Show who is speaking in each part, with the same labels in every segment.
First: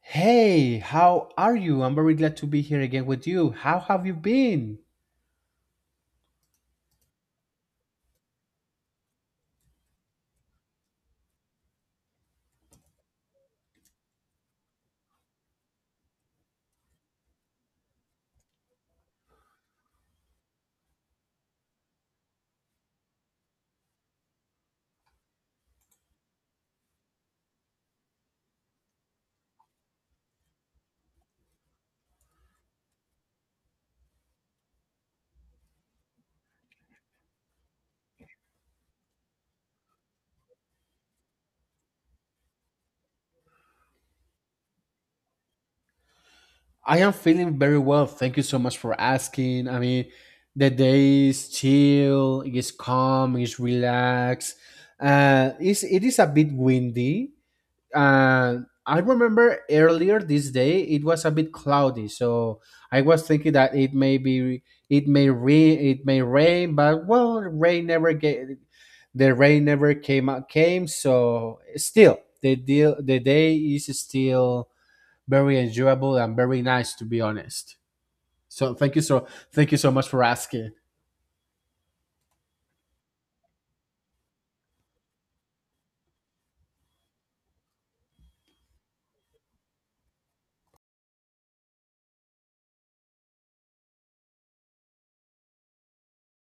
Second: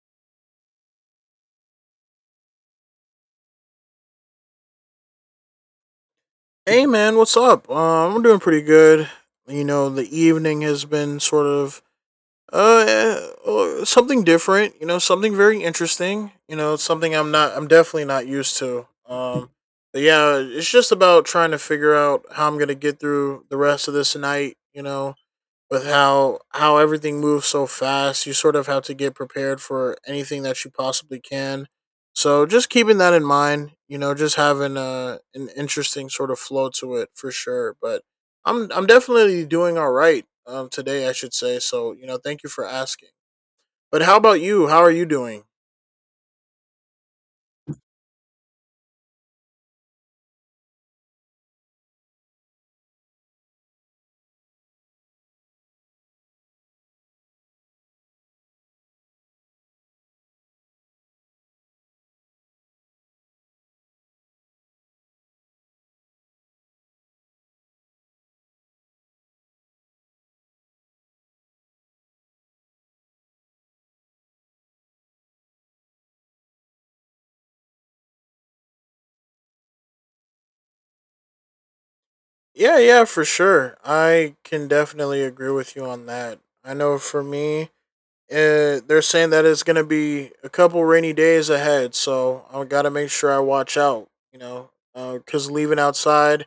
Speaker 1: Hey, how are you? I'm very glad to be here again with you. How have you been?
Speaker 2: Hey man, what's up? I'm doing pretty good. The evening has been sort of uh eh, something different. Something very interesting. It's something I'm not. I'm definitely not used to. But yeah, it's just about trying to figure out how I'm gonna get through the rest of this night. With how everything moves so fast, you sort of have to get prepared for anything that you possibly can. So just keeping that in mind, just having a an interesting sort of flow to it, for sure. But I'm definitely doing all right today, I should say. Thank you for asking. But how about you? How are you doing?
Speaker 1: I am feeling very well. Thank you so much for asking. I mean, the day is chill, it's calm, it's relaxed. It is a bit windy, and I remember earlier this day it was a bit cloudy, so I was thinking that it may rain, but well, rain never get the rain never came. So still, the day is still very enjoyable and very nice, to be honest. So thank you so much for asking.
Speaker 2: Yeah, yeah, for sure. I can definitely agree with you on that. I know for me, they're saying that it's gonna be a couple rainy days ahead, so I gotta make sure I watch out. Because leaving outside,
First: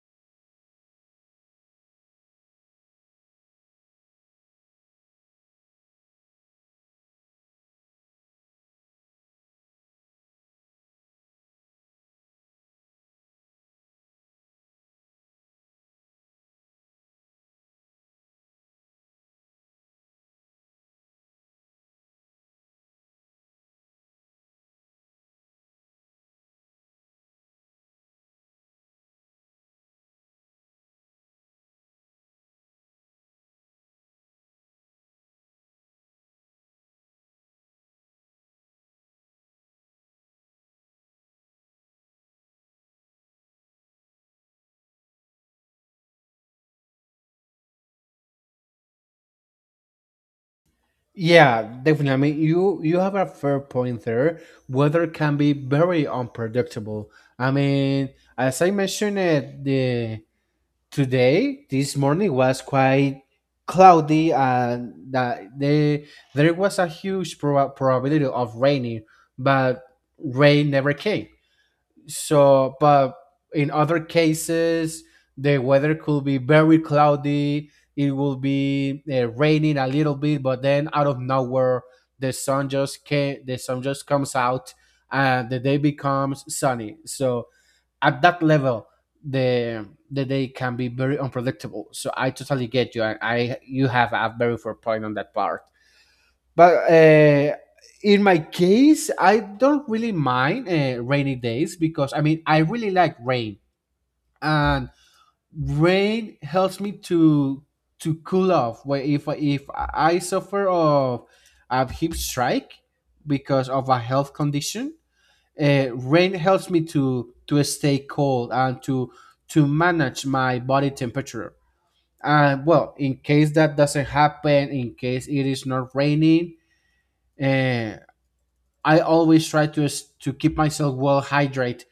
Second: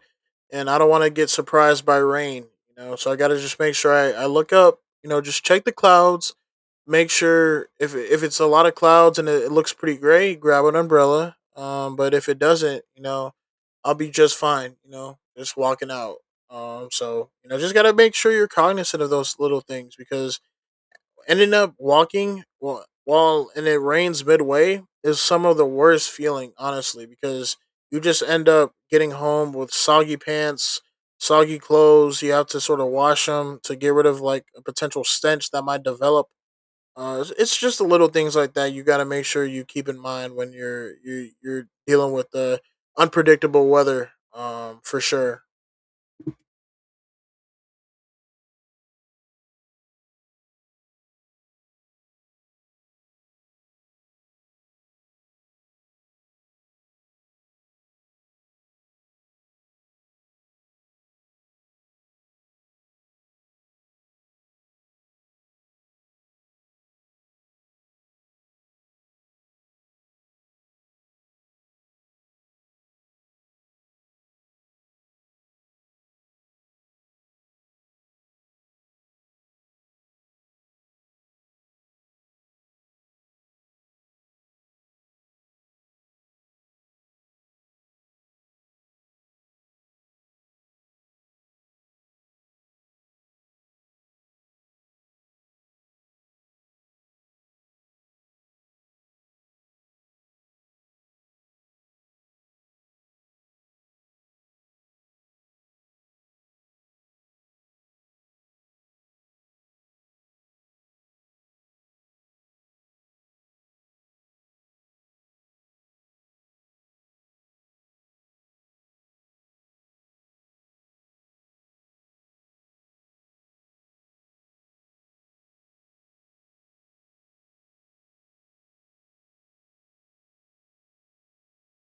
Speaker 2: and I don't want to get surprised by rain. So I gotta just make sure I look up. Just check the clouds. Make sure if it's a lot of clouds and it looks pretty gray, grab an umbrella. But if it doesn't, I'll be just fine. Just walking out. Just gotta make sure you're cognizant of those little things, because ending up walking while and it rains midway is some of the worst feeling, honestly, because you just end up getting home with soggy pants, soggy clothes. You have to sort of wash them to get rid of like a potential stench that might develop. It's just the little things like that you got to make sure you keep in mind when you're dealing with the unpredictable weather. For sure.
Speaker 1: Yeah, definitely. I mean, you have a fair point there. Weather can be very unpredictable. I mean, as I mentioned it, the today this morning was quite cloudy, and that the there was a huge probability of raining, but rain never came. So, but in other cases, the weather could be very cloudy. It will be raining a little bit, but then out of nowhere, the sun just comes out, and the day becomes sunny. So at that level, the day can be very unpredictable. So I totally get you, and I you have a very fair point on that part. But in my case, I don't really mind rainy days because I mean I really like rain, and rain helps me to cool off. Where If I suffer of a hip strike because of a health condition, rain helps me to stay cold and to manage my body temperature. And well, in case that doesn't happen, in case it is not raining. Uh, I always try to keep myself well hydrated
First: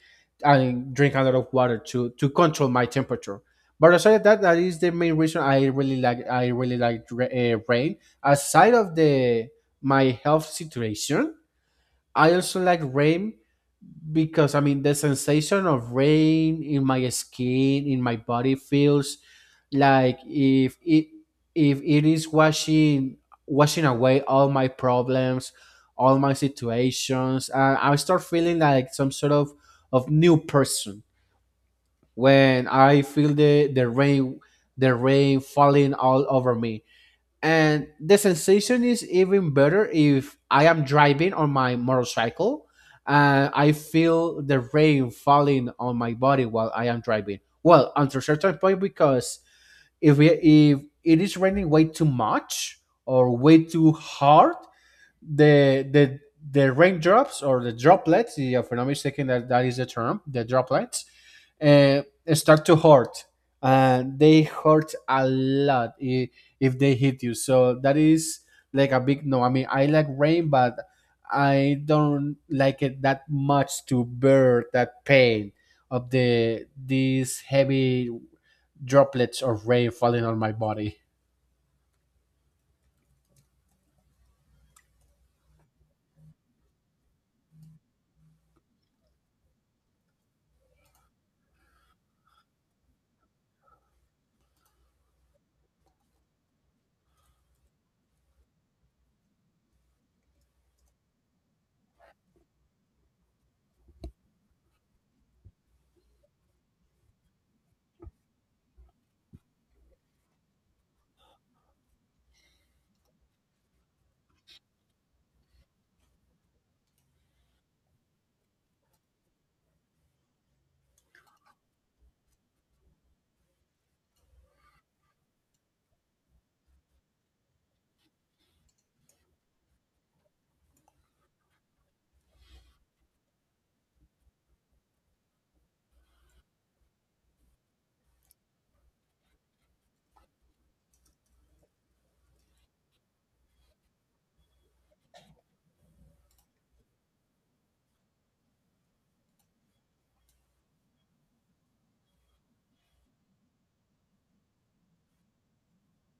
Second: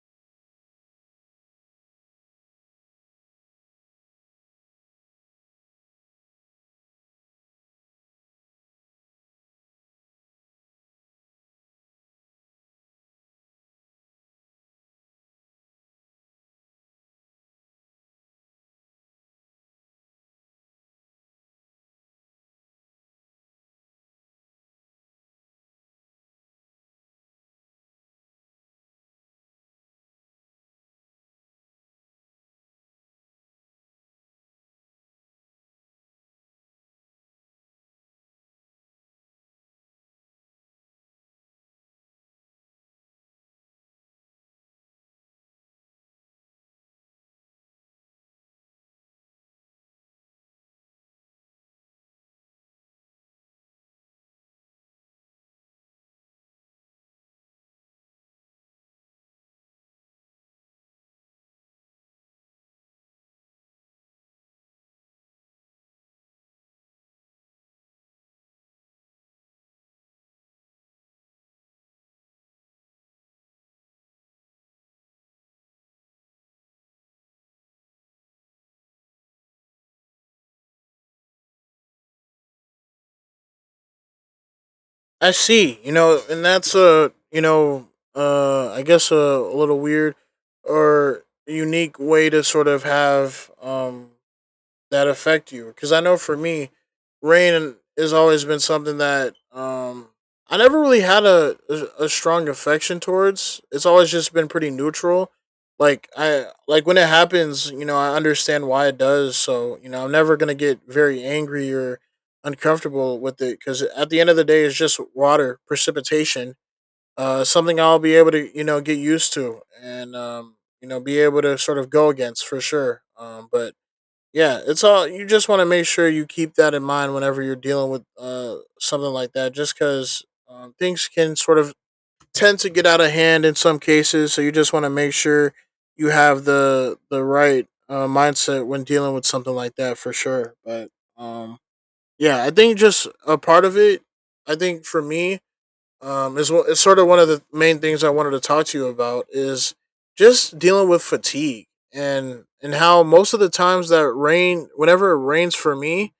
Speaker 1: and drink a lot of water to control my temperature. But aside of that, that is the main reason I really like rain. Aside of the my health situation, I also like rain because I mean the sensation of rain in my skin, in my body feels like if it is washing away all my problems, all my situations, and I start feeling like some sort of new person when I feel the rain the rain falling all over me, and the sensation is even better if I am driving on my motorcycle. And I feel the rain falling on my body while I am driving. Well, until a certain point, because if it is raining way too much or way too hard, the the the raindrops, or the droplets, if I'm not mistaken, that is the term, the droplets, uh, start to hurt. And they hurt a lot, if they hit you. So that is like a big no. I mean, I like rain, but I don't like it that much to bear that pain of these heavy droplets of rain falling on my body.
Speaker 2: I see. And that's a, I guess a little weird or unique way to sort of have that affect you. Because I know for me, rain has always been something that I never really had a, a strong affection towards. It's always just been pretty neutral. Like I like when it happens. I understand why it does. So I'm never gonna get very angry or uncomfortable with it, because at the end of the day, it's just water, precipitation, something I'll be able to, you know, get used to, and you know, be able to sort of go against, for sure. But yeah, it's all, you just want to make sure you keep that in mind whenever you're dealing with something like that, just because things can sort of tend to get out of hand in some cases. So you just want to make sure you have the right mindset when dealing with something like that, for sure. But um, yeah, I think just a part of it. I think for me, is what it's sort of one of the main things I wanted to talk to you about is just dealing with fatigue and how most of the times that rain, whenever it rains for me,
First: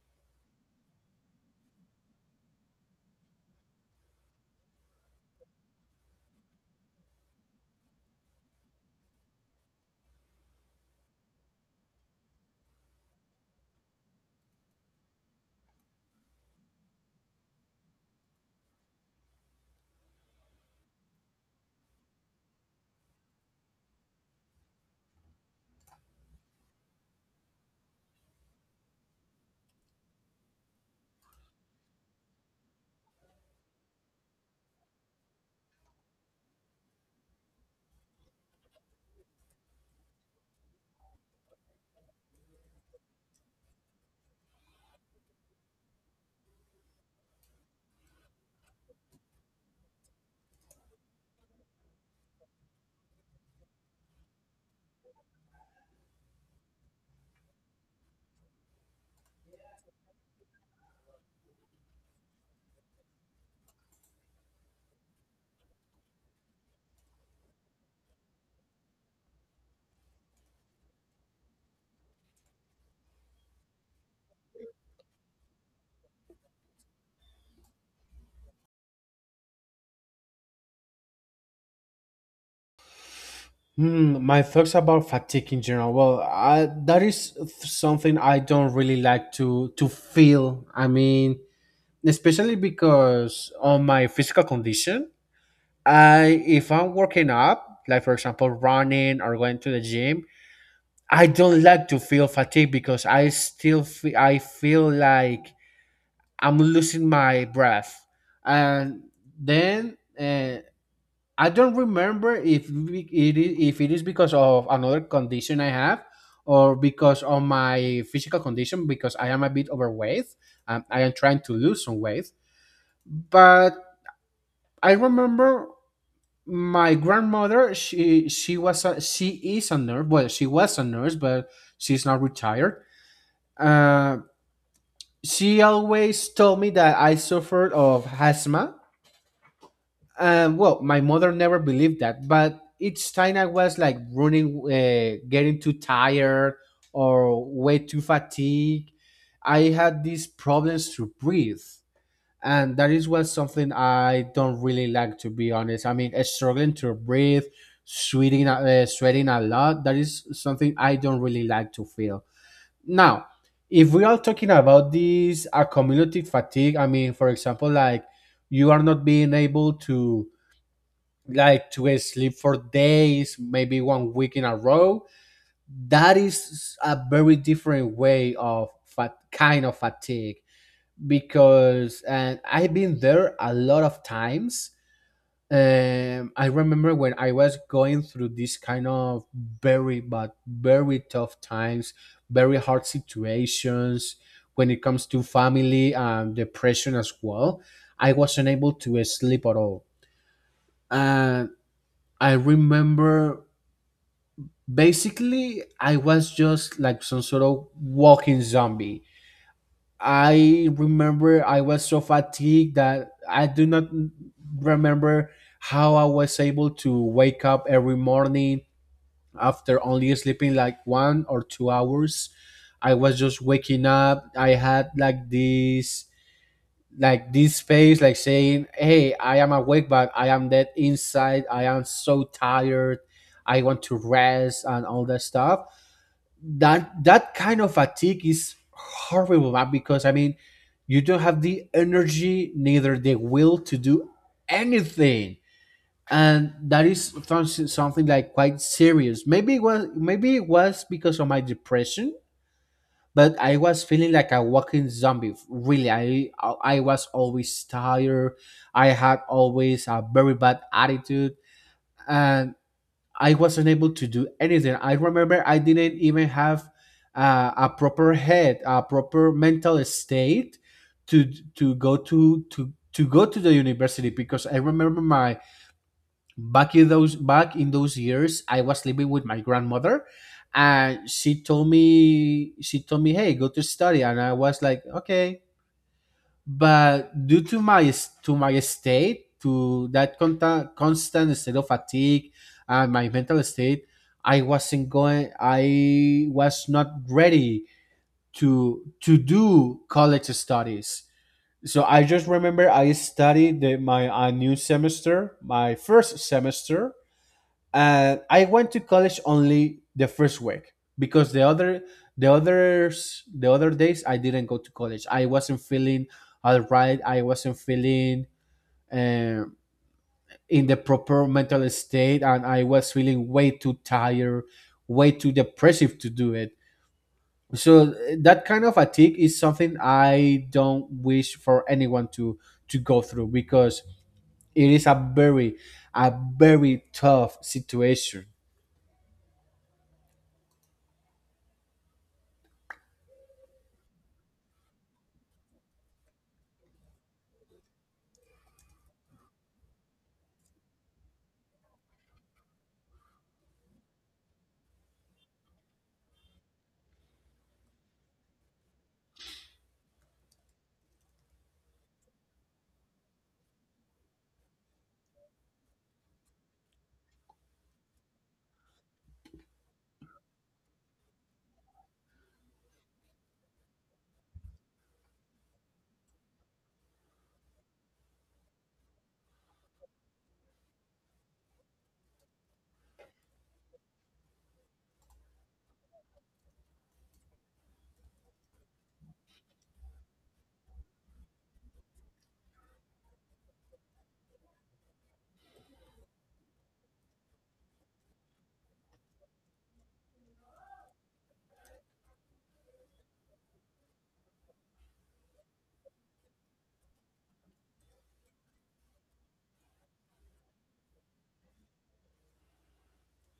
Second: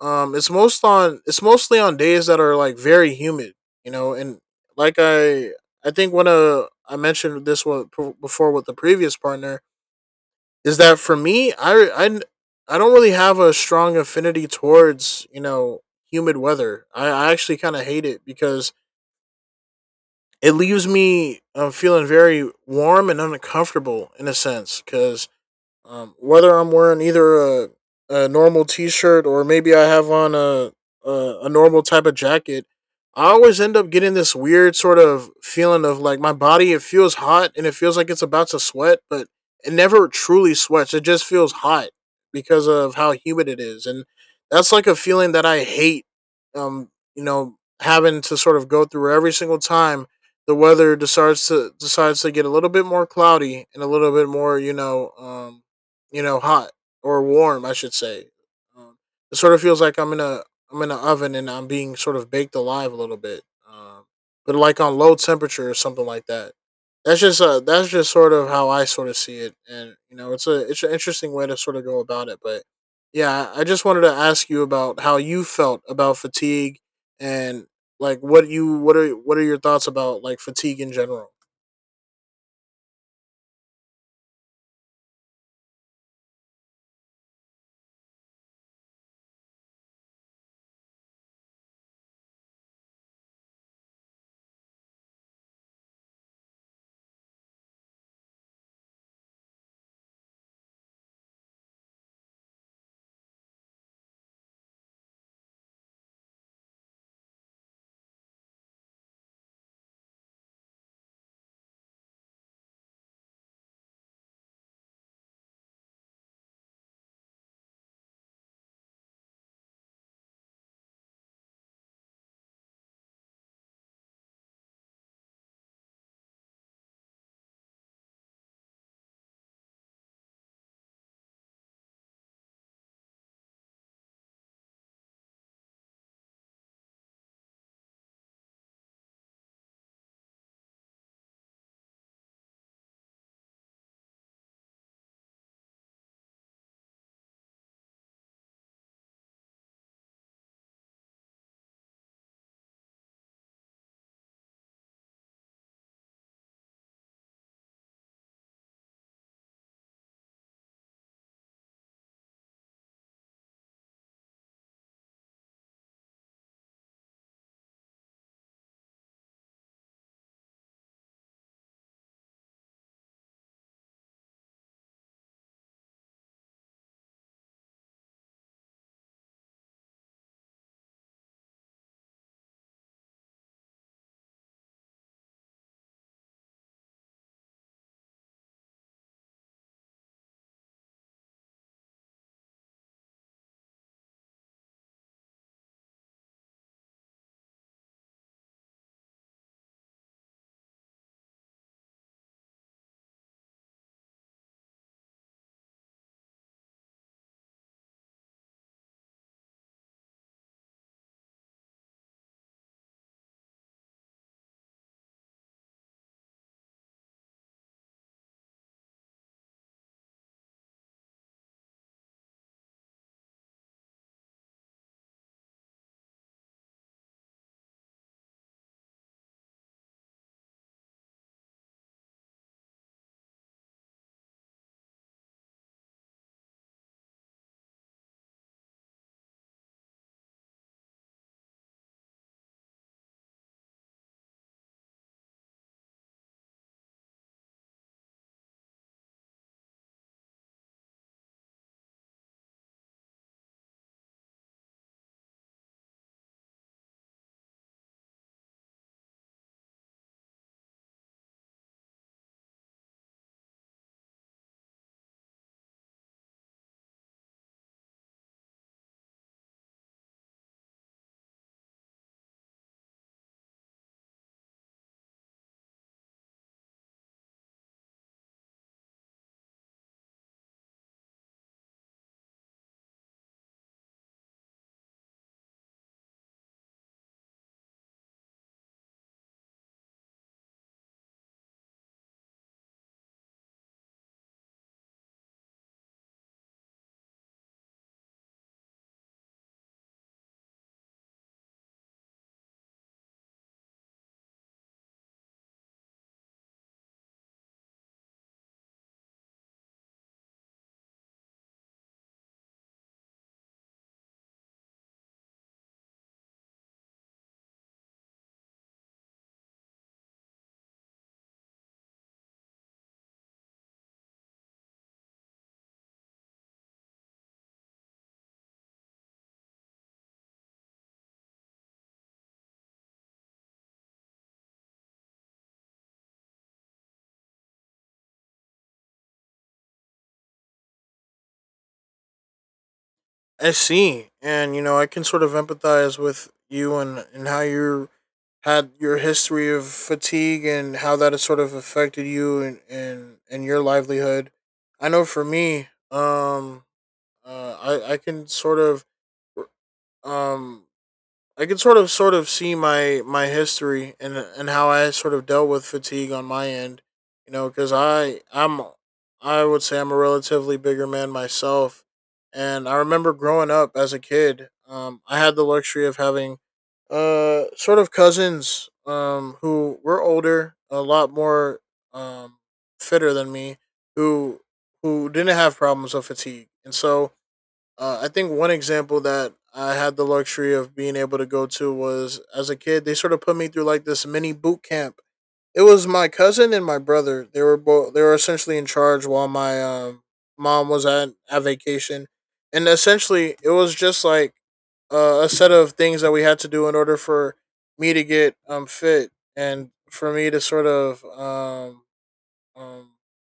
Speaker 2: it's most on it's mostly on days that are like very humid, you know, and like I think when I mentioned this one before with the previous partner, is that for me I don't really have a strong affinity towards, you know, humid weather. I actually kind of hate it, because it leaves me feeling very warm and uncomfortable in a sense, because whether I'm wearing either a normal T-shirt, or maybe I have on a, a normal type of jacket, I always end up getting this weird sort of feeling of like my body. It feels hot and it feels like it's about to sweat, but it never truly sweats. It just feels hot because of how humid it is, and that's like a feeling that I hate. Um, you know, having to sort of go through every single time the weather decides to get a little bit more cloudy and a little bit more, you know, hot or warm, I should say. Um, it sort of feels like I'm in an oven and I'm being sort of baked alive a little bit. Um, but like on low temperature or something like that. That's just sort of how I sort of see it, and you know it's a, it's an interesting way to sort of go about it. But yeah, I just wanted to ask you about how you felt about fatigue, and like what you, what are your thoughts about like fatigue in general.
Speaker 1: Hmm, my thoughts about fatigue in general. Well, that is something I don't really like to feel. I mean, especially because on my physical condition, I if I'm working up, like for example running or going to the gym, I don't like to feel fatigue because I still fe I feel like I'm losing my breath, and then. I don't remember if it is because of another condition I have or because of my physical condition, because I am a bit overweight. I am trying to lose some weight, but I remember my grandmother. She is a nurse. Well, she was a nurse, but she's now retired. Uh, she always told me that I suffered of asthma. Well, my mother never believed that, but each time I was like running, getting too tired or way too fatigued, I had these problems to breathe. And that is was something I don't really like, to be honest. I mean, struggling to breathe, sweating, sweating a lot, that is something I don't really like to feel. Now, if we are talking about this accumulative fatigue, I mean, for example, like you are not being able to like to sleep for days, maybe 1 week in a row. That is a very different way of fat kind of fatigue because, and I've been there a lot of times. I remember when I was going through this kind of very tough times, very hard situations when it comes to family and depression as well. I wasn't able to sleep at all. And I remember Basically, I was just like some sort of walking zombie. I remember I was so fatigued that I do not remember how I was able to wake up every morning after only sleeping like 1 or 2 hours. I was just waking up. I had like this face like saying, "Hey, I am awake but I am dead inside. I am so tired. I want to rest," and all that stuff. That kind of fatigue is horrible, man, because I mean you don't have the energy neither the will to do anything. And that is something like quite serious. Maybe it was because of my depression, but I was feeling like a walking zombie, really. I was always tired. I had always a very bad attitude. And I wasn't able to do anything. I remember I didn't even have a proper head, a proper mental state to to go to the university, because I remember my back in those years I was living with my grandmother, and she told me, "Hey, go to study," and I was like, "Okay." But due to my state, to that constant state of fatigue and my mental state, I was not ready to do college studies. So I just remember I studied the, my a new semester, my first semester, and I went to college only the first week, because the other days I didn't go to college. I wasn't feeling all right. I wasn't feeling um, in the proper mental state, and I was feeling way too tired, way too depressive to do it. So that kind of fatigue is something I don't wish for anyone to go through, because it is a very, a very tough situation.
Speaker 2: I see, and you know I can sort of empathize with you and how you had your history of fatigue and how that has sort of affected you and and your livelihood. I know for me, I can sort of um I can sort of see my, my history and how I sort of dealt with fatigue on my end, you know, because I would say I'm a relatively bigger man myself, and I remember growing up as a kid. I had the luxury of having sort of cousins who were older, a lot more um fitter than me, who didn't have problems of fatigue, and so I think one example that I had the luxury of being able to go to was as a kid. They sort of put me through like this mini boot camp. It was my cousin and my brother. They were both. They were essentially in charge while my mom was at vacation, and essentially it was just like a set of things that we had to do in order for me to get fit, and for me to sort of um,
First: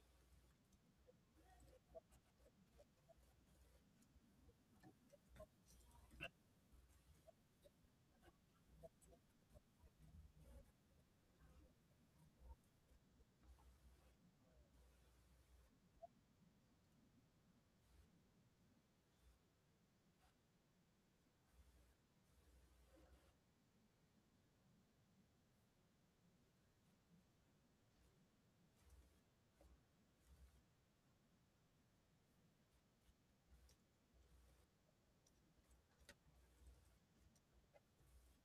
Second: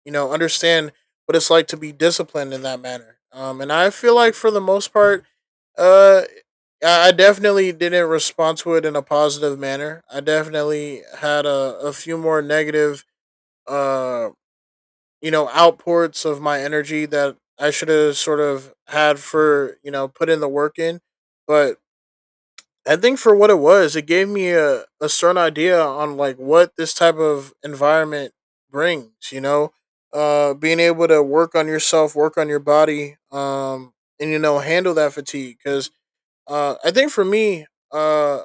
Speaker 2: you know, understand what it's like to be disciplined in that manner. And I feel like for the most part, uh, I definitely didn't respond to it in a positive manner. I definitely had a few more negative, uh, you know, outports of my energy that I should have sort of had for, you know, put in the work in. But I think for what it was, it gave me a certain idea on like what this type of environment brings, you know, being able to work on yourself, work on your body, and, you know, handle that fatigue. Cause I think for me, uh,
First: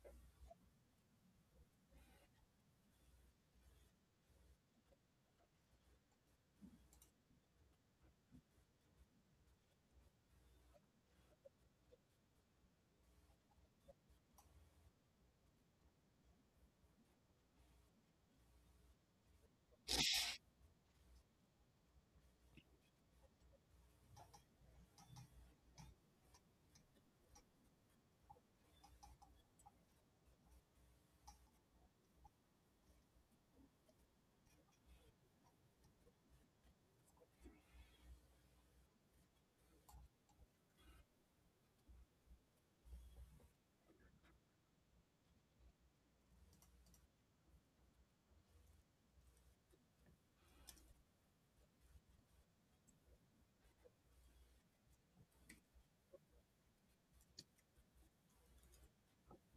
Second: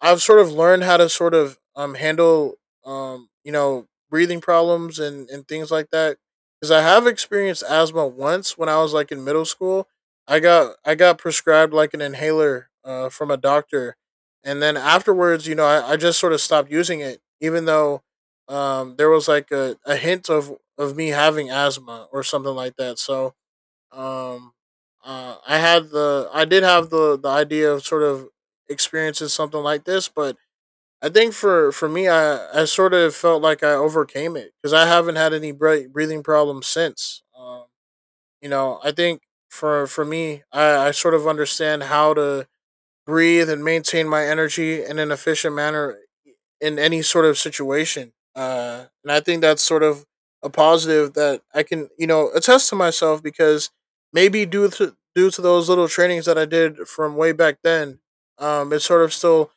Speaker 2: I've sort of learned how to sort of handle you know breathing problems and things like that, because I have experienced asthma once when I was like in middle school. I got prescribed like an inhaler from a doctor, and then afterwards, you know, I just sort of stopped using it, even though there was like a hint of me having asthma or something like that. So um, I had the, I did have the idea of sort of experiencing something like this, but I think for me, I sort of felt like I overcame it, because I haven't had any breathing problems since. You know, I think for me, I sort of understand how to breathe and maintain my energy in an efficient manner in any sort of situation. And I think that's sort of a positive that I can, you know, attest to myself, because maybe due to those little trainings that I did from way back then, it's sort of still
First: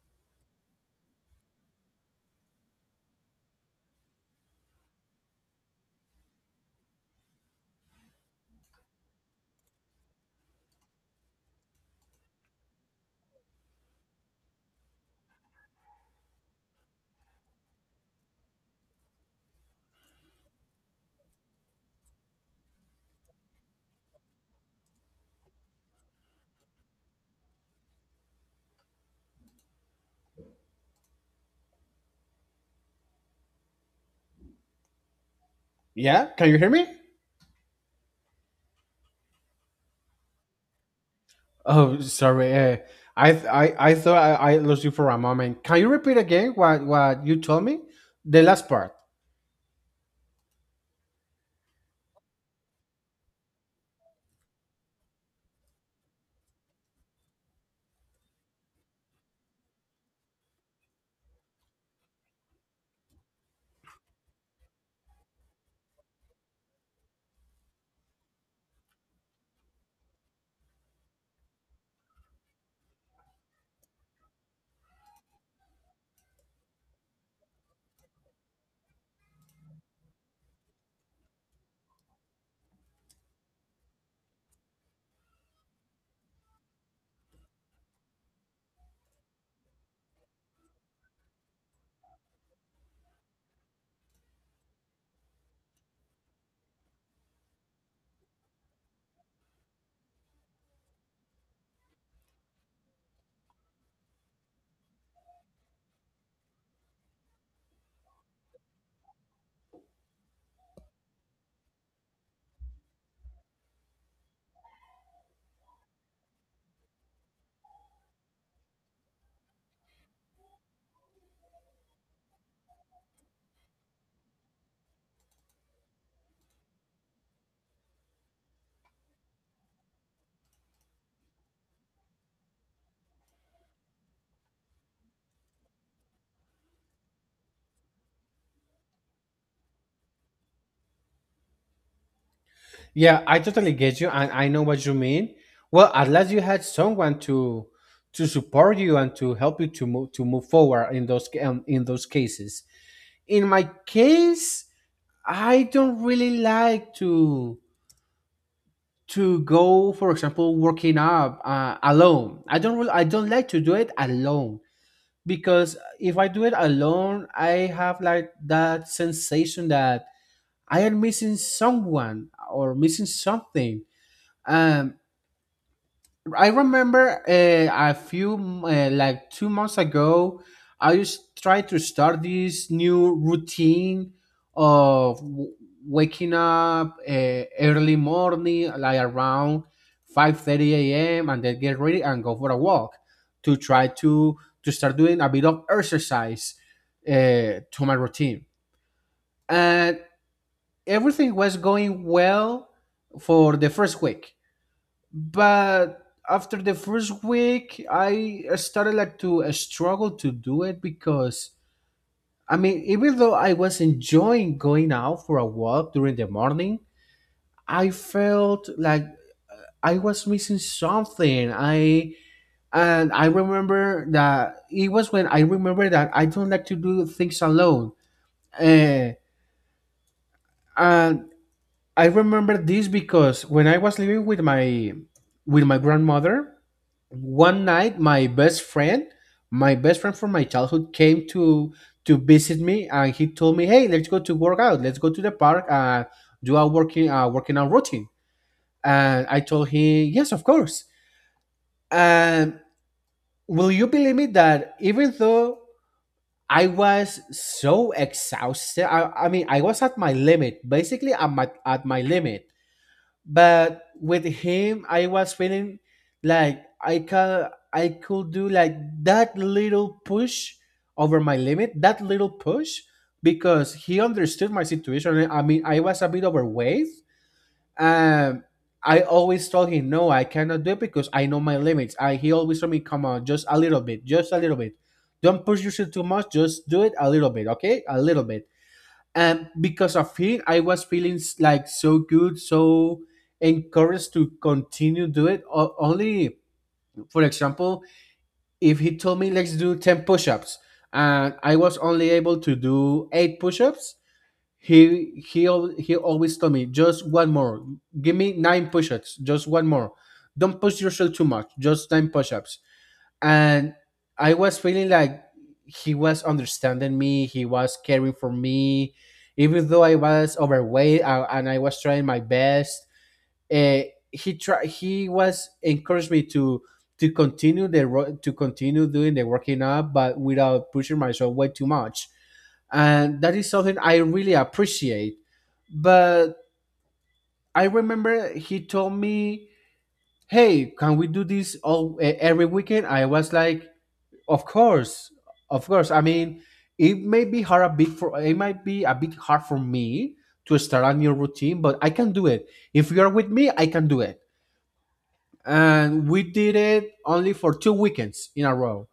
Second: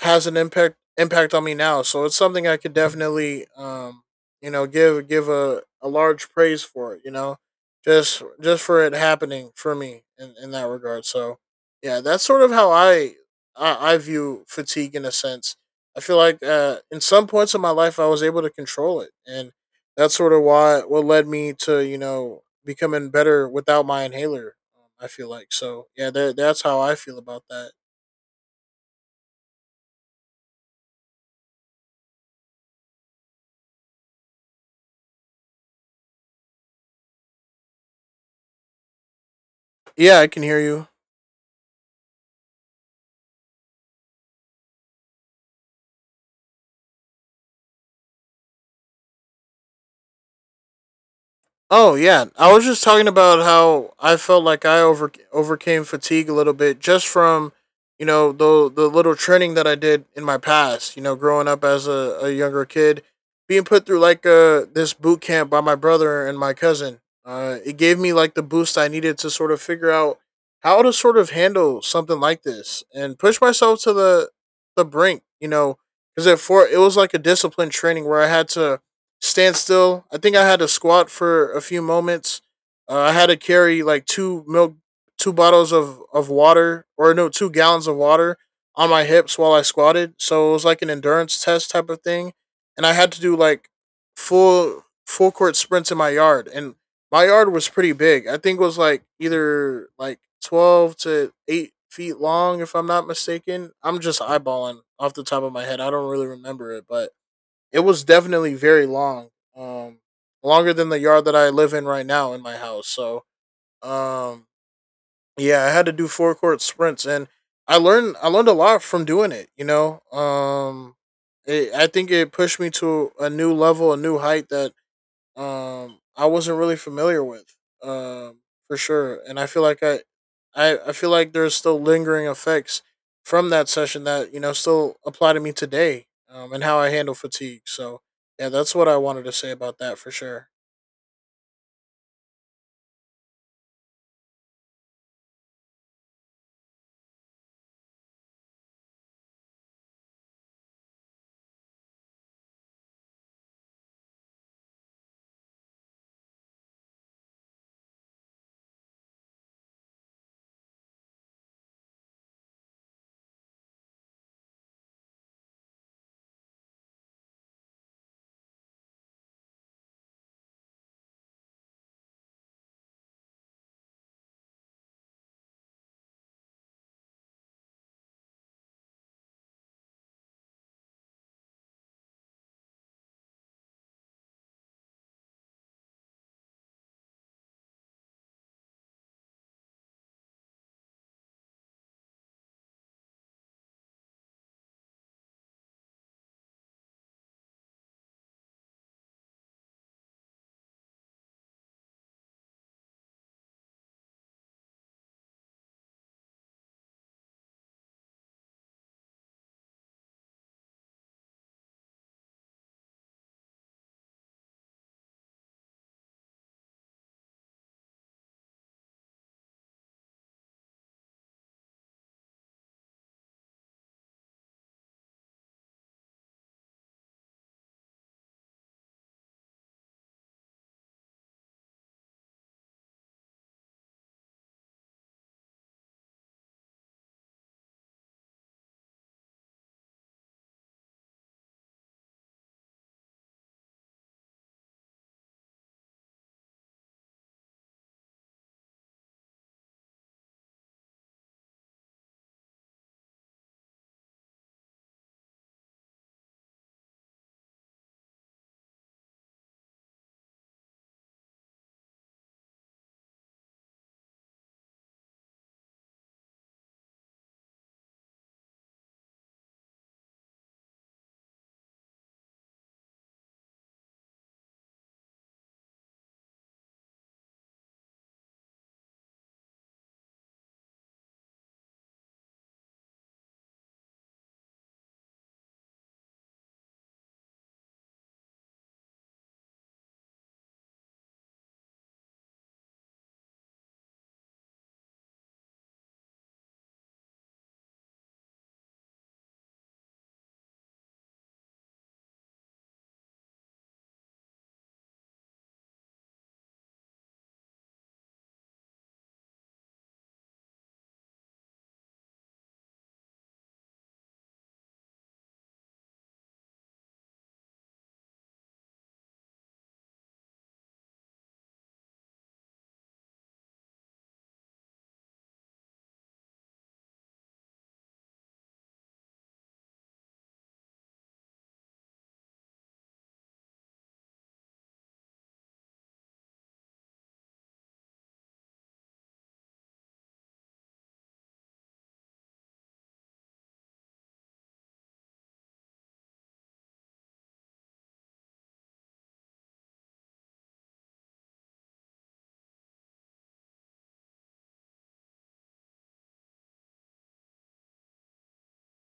Speaker 2: has an impact on me now. So it's something I could definitely you know give a large praise for it, you know. Just for it happening for me in that regard. So yeah, that's sort of how I view fatigue in a sense. I feel like in some points of my life I was able to control it, and that's sort of why what led me to, you know, becoming better without my inhaler. I feel like so. Yeah, that's how I feel about that.
Speaker 1: Yeah, can you hear me?
Speaker 2: Yeah, I can hear you.
Speaker 1: Oh, sorry. I thought I lost you for a moment. Can you repeat again what you told me? The last part.
Speaker 2: Oh yeah, I was just talking about how I felt like I overcame fatigue a little bit, just from you know the little training that I did in my past. You know, growing up as a younger kid, being put through like this boot camp by my brother and my cousin. It gave me like the boost I needed to sort of figure out how to sort of handle something like this and push myself to the brink. You know, because it for it was like a disciplined training where I had to stand still. I think I had to squat for a few moments. I had to carry like two milk, two bottles of water, or no, 2 gallons of water on my hips while I squatted. So it was like an endurance test type of thing. And I had to do like full court sprints in my yard. And my yard was pretty big. I think it was like either like 12 to 8 feet long, if I'm not mistaken. I'm just eyeballing off the top of my head. I don't really remember it, but it was definitely very long. Um, Longer than the yard that I live in right now in my house. So, um, yeah, I had to do four court sprints, and I learned a lot from doing it. You know, I think it pushed me to a new level, a new height that I wasn't really familiar with um for sure, and I feel like I feel like there's still lingering effects from that session that, you know, still apply to me today, and how I handle fatigue. So yeah, that's what I wanted to say about that, for sure.
Speaker 1: Yeah, I totally get you, and I know what you mean. Well, at last you had someone to support you and to help you to move forward in in those cases. In my case, I don't really like for example, working up alone. I don't like to do it alone, because if I do it alone, I have like that sensation that I am missing someone or missing something. Um, I remember like 2 months ago, I just tried to start this new routine of waking up early morning, like around 5:30 a.m., and then get ready and go for a walk to try to start doing a bit of exercise uh, to my routine. And everything was going well for the first week, but after the first week I started like to struggle to do it, because I mean, even though I was enjoying going out for a walk during the morning, I felt like I was missing something. I remember that it was when I remember that I don't like to do things alone. uh, and I remember this because when I was living with my grandmother, one night my best friend from my childhood, came to visit me, and he told me, "Hey, let's go to work out. Let's go to the park and do a working out routine." And I told him, "Yes, of course." And will you believe me that even though I was so exhausted, I mean, I was at my limit, basically at my limit. But with him I was feeling like I could do like that little push over my limit, that little push, because he understood my situation. I mean, I was a bit overweight. um I always told him, "No, I cannot do it because I know my limits." I He always told me, "Come on, just a little bit, just a little bit. Don't push yourself too much, just do it a little bit, okay? A little bit." And because of him I was feeling like so good, so encouraged to continue do it. Only for example, if he told me, "Let's do 10 push-ups," and I was only able to do 8 push-ups, he always told me, "Just one more, give me 9 push-ups, just one more. Don't push yourself too much, just 9 push-ups." And I was feeling like he was understanding me, he was caring for me, even though I was overweight, and I was trying my best. Uh, he tried. He was encouraged me to continue the to continue doing the working up, but without pushing myself way too much, and that is something I really appreciate. But I remember he told me, "Hey, can we do this all every weekend?" I was like, "Of course, of course." I mean, it might be a bit hard for me to start a new routine, but I can do it. If you are with me, I can do it. And we did it only for two weekends in a row.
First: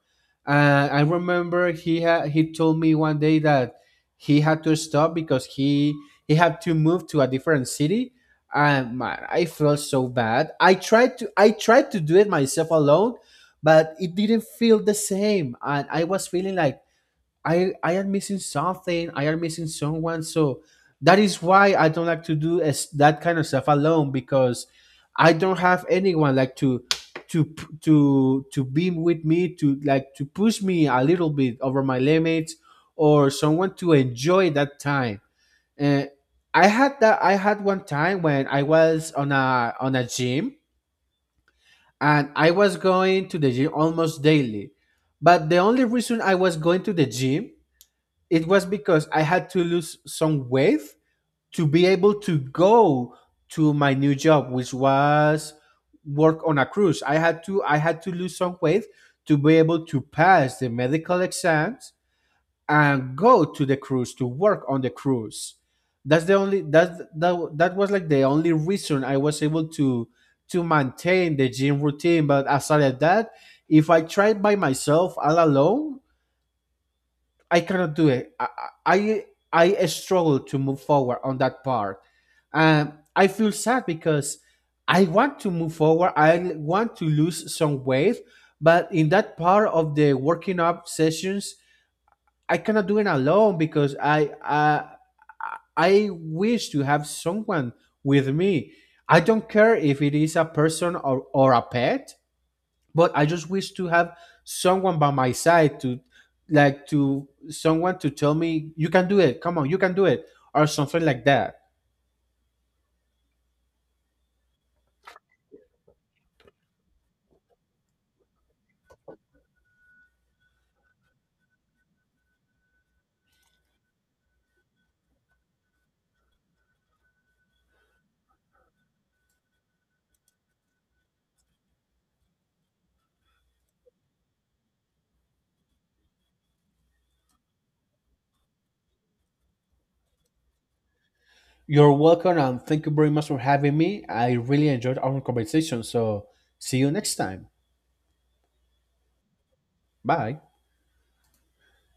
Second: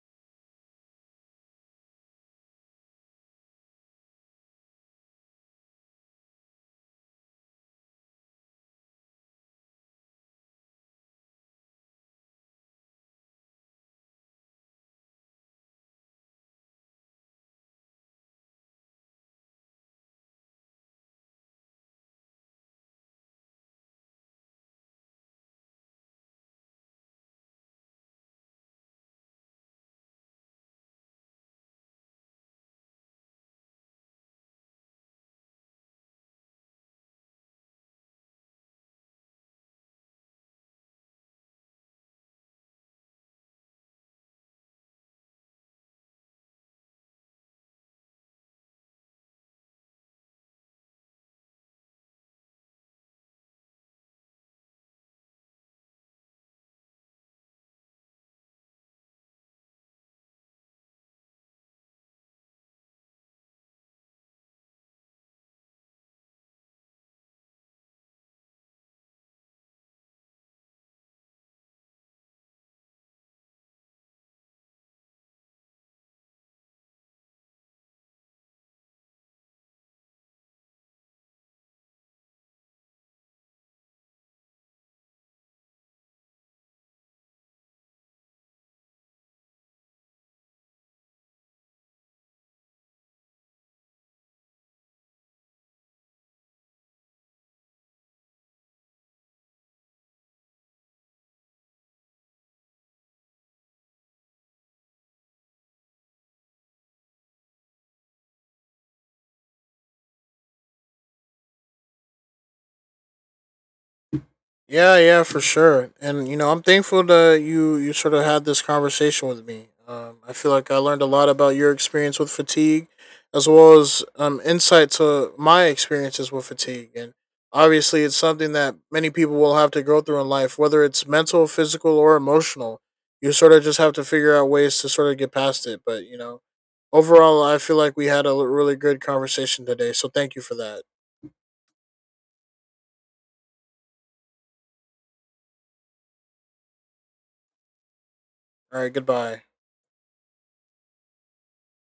Speaker 1: And I remember he told me one day that he had to stop because he had to move to a different city. And man, I felt so bad. I tried to do it myself alone, but it didn't feel the same. And I was feeling like I am missing something, I am missing someone. So that is why I don't like to do as that kind of stuff alone, because I don't have anyone like to to be with me, to like to push me a little bit over my limits, or someone to enjoy that time. And I had one time when I was on a gym and I was going to the gym almost daily. But the only reason I was going to the gym, it was because I had to lose some weight to be able to go to my new job, which was work on a cruise. I had to lose some weight to be able to pass the medical exams and go to the cruise to work on the cruise. That's the only that was like the only reason I was able to maintain the gym routine. But aside of that, if I tried by myself all alone, I cannot do it. I, I struggle to move forward on that part. I feel sad because I want to move forward, I want to lose some weight, but in that part of the working up sessions, I cannot do it alone because I wish to have someone with me. I don't care if it is a person or a pet, but I just wish to have someone by my side to someone to tell me, "You can do it, come on, you can do it," or something like that.
Speaker 2: Yeah, yeah, for sure. And you know, I'm thankful that you sort of had this conversation with me. I feel like I learned a lot about your experience with fatigue, as well as insight to my experiences with fatigue. And obviously, it's something that many people will have to go through in life, whether it's mental, physical, or emotional. You sort of just have to figure out ways to sort of get past it. But you know, overall, I feel like we had a really good conversation today. So thank you for that.
Speaker 1: You're welcome, and thank you very much for having me. I really enjoyed our conversation, so see you next time.
Speaker 2: All right, goodbye.
Speaker 1: Bye.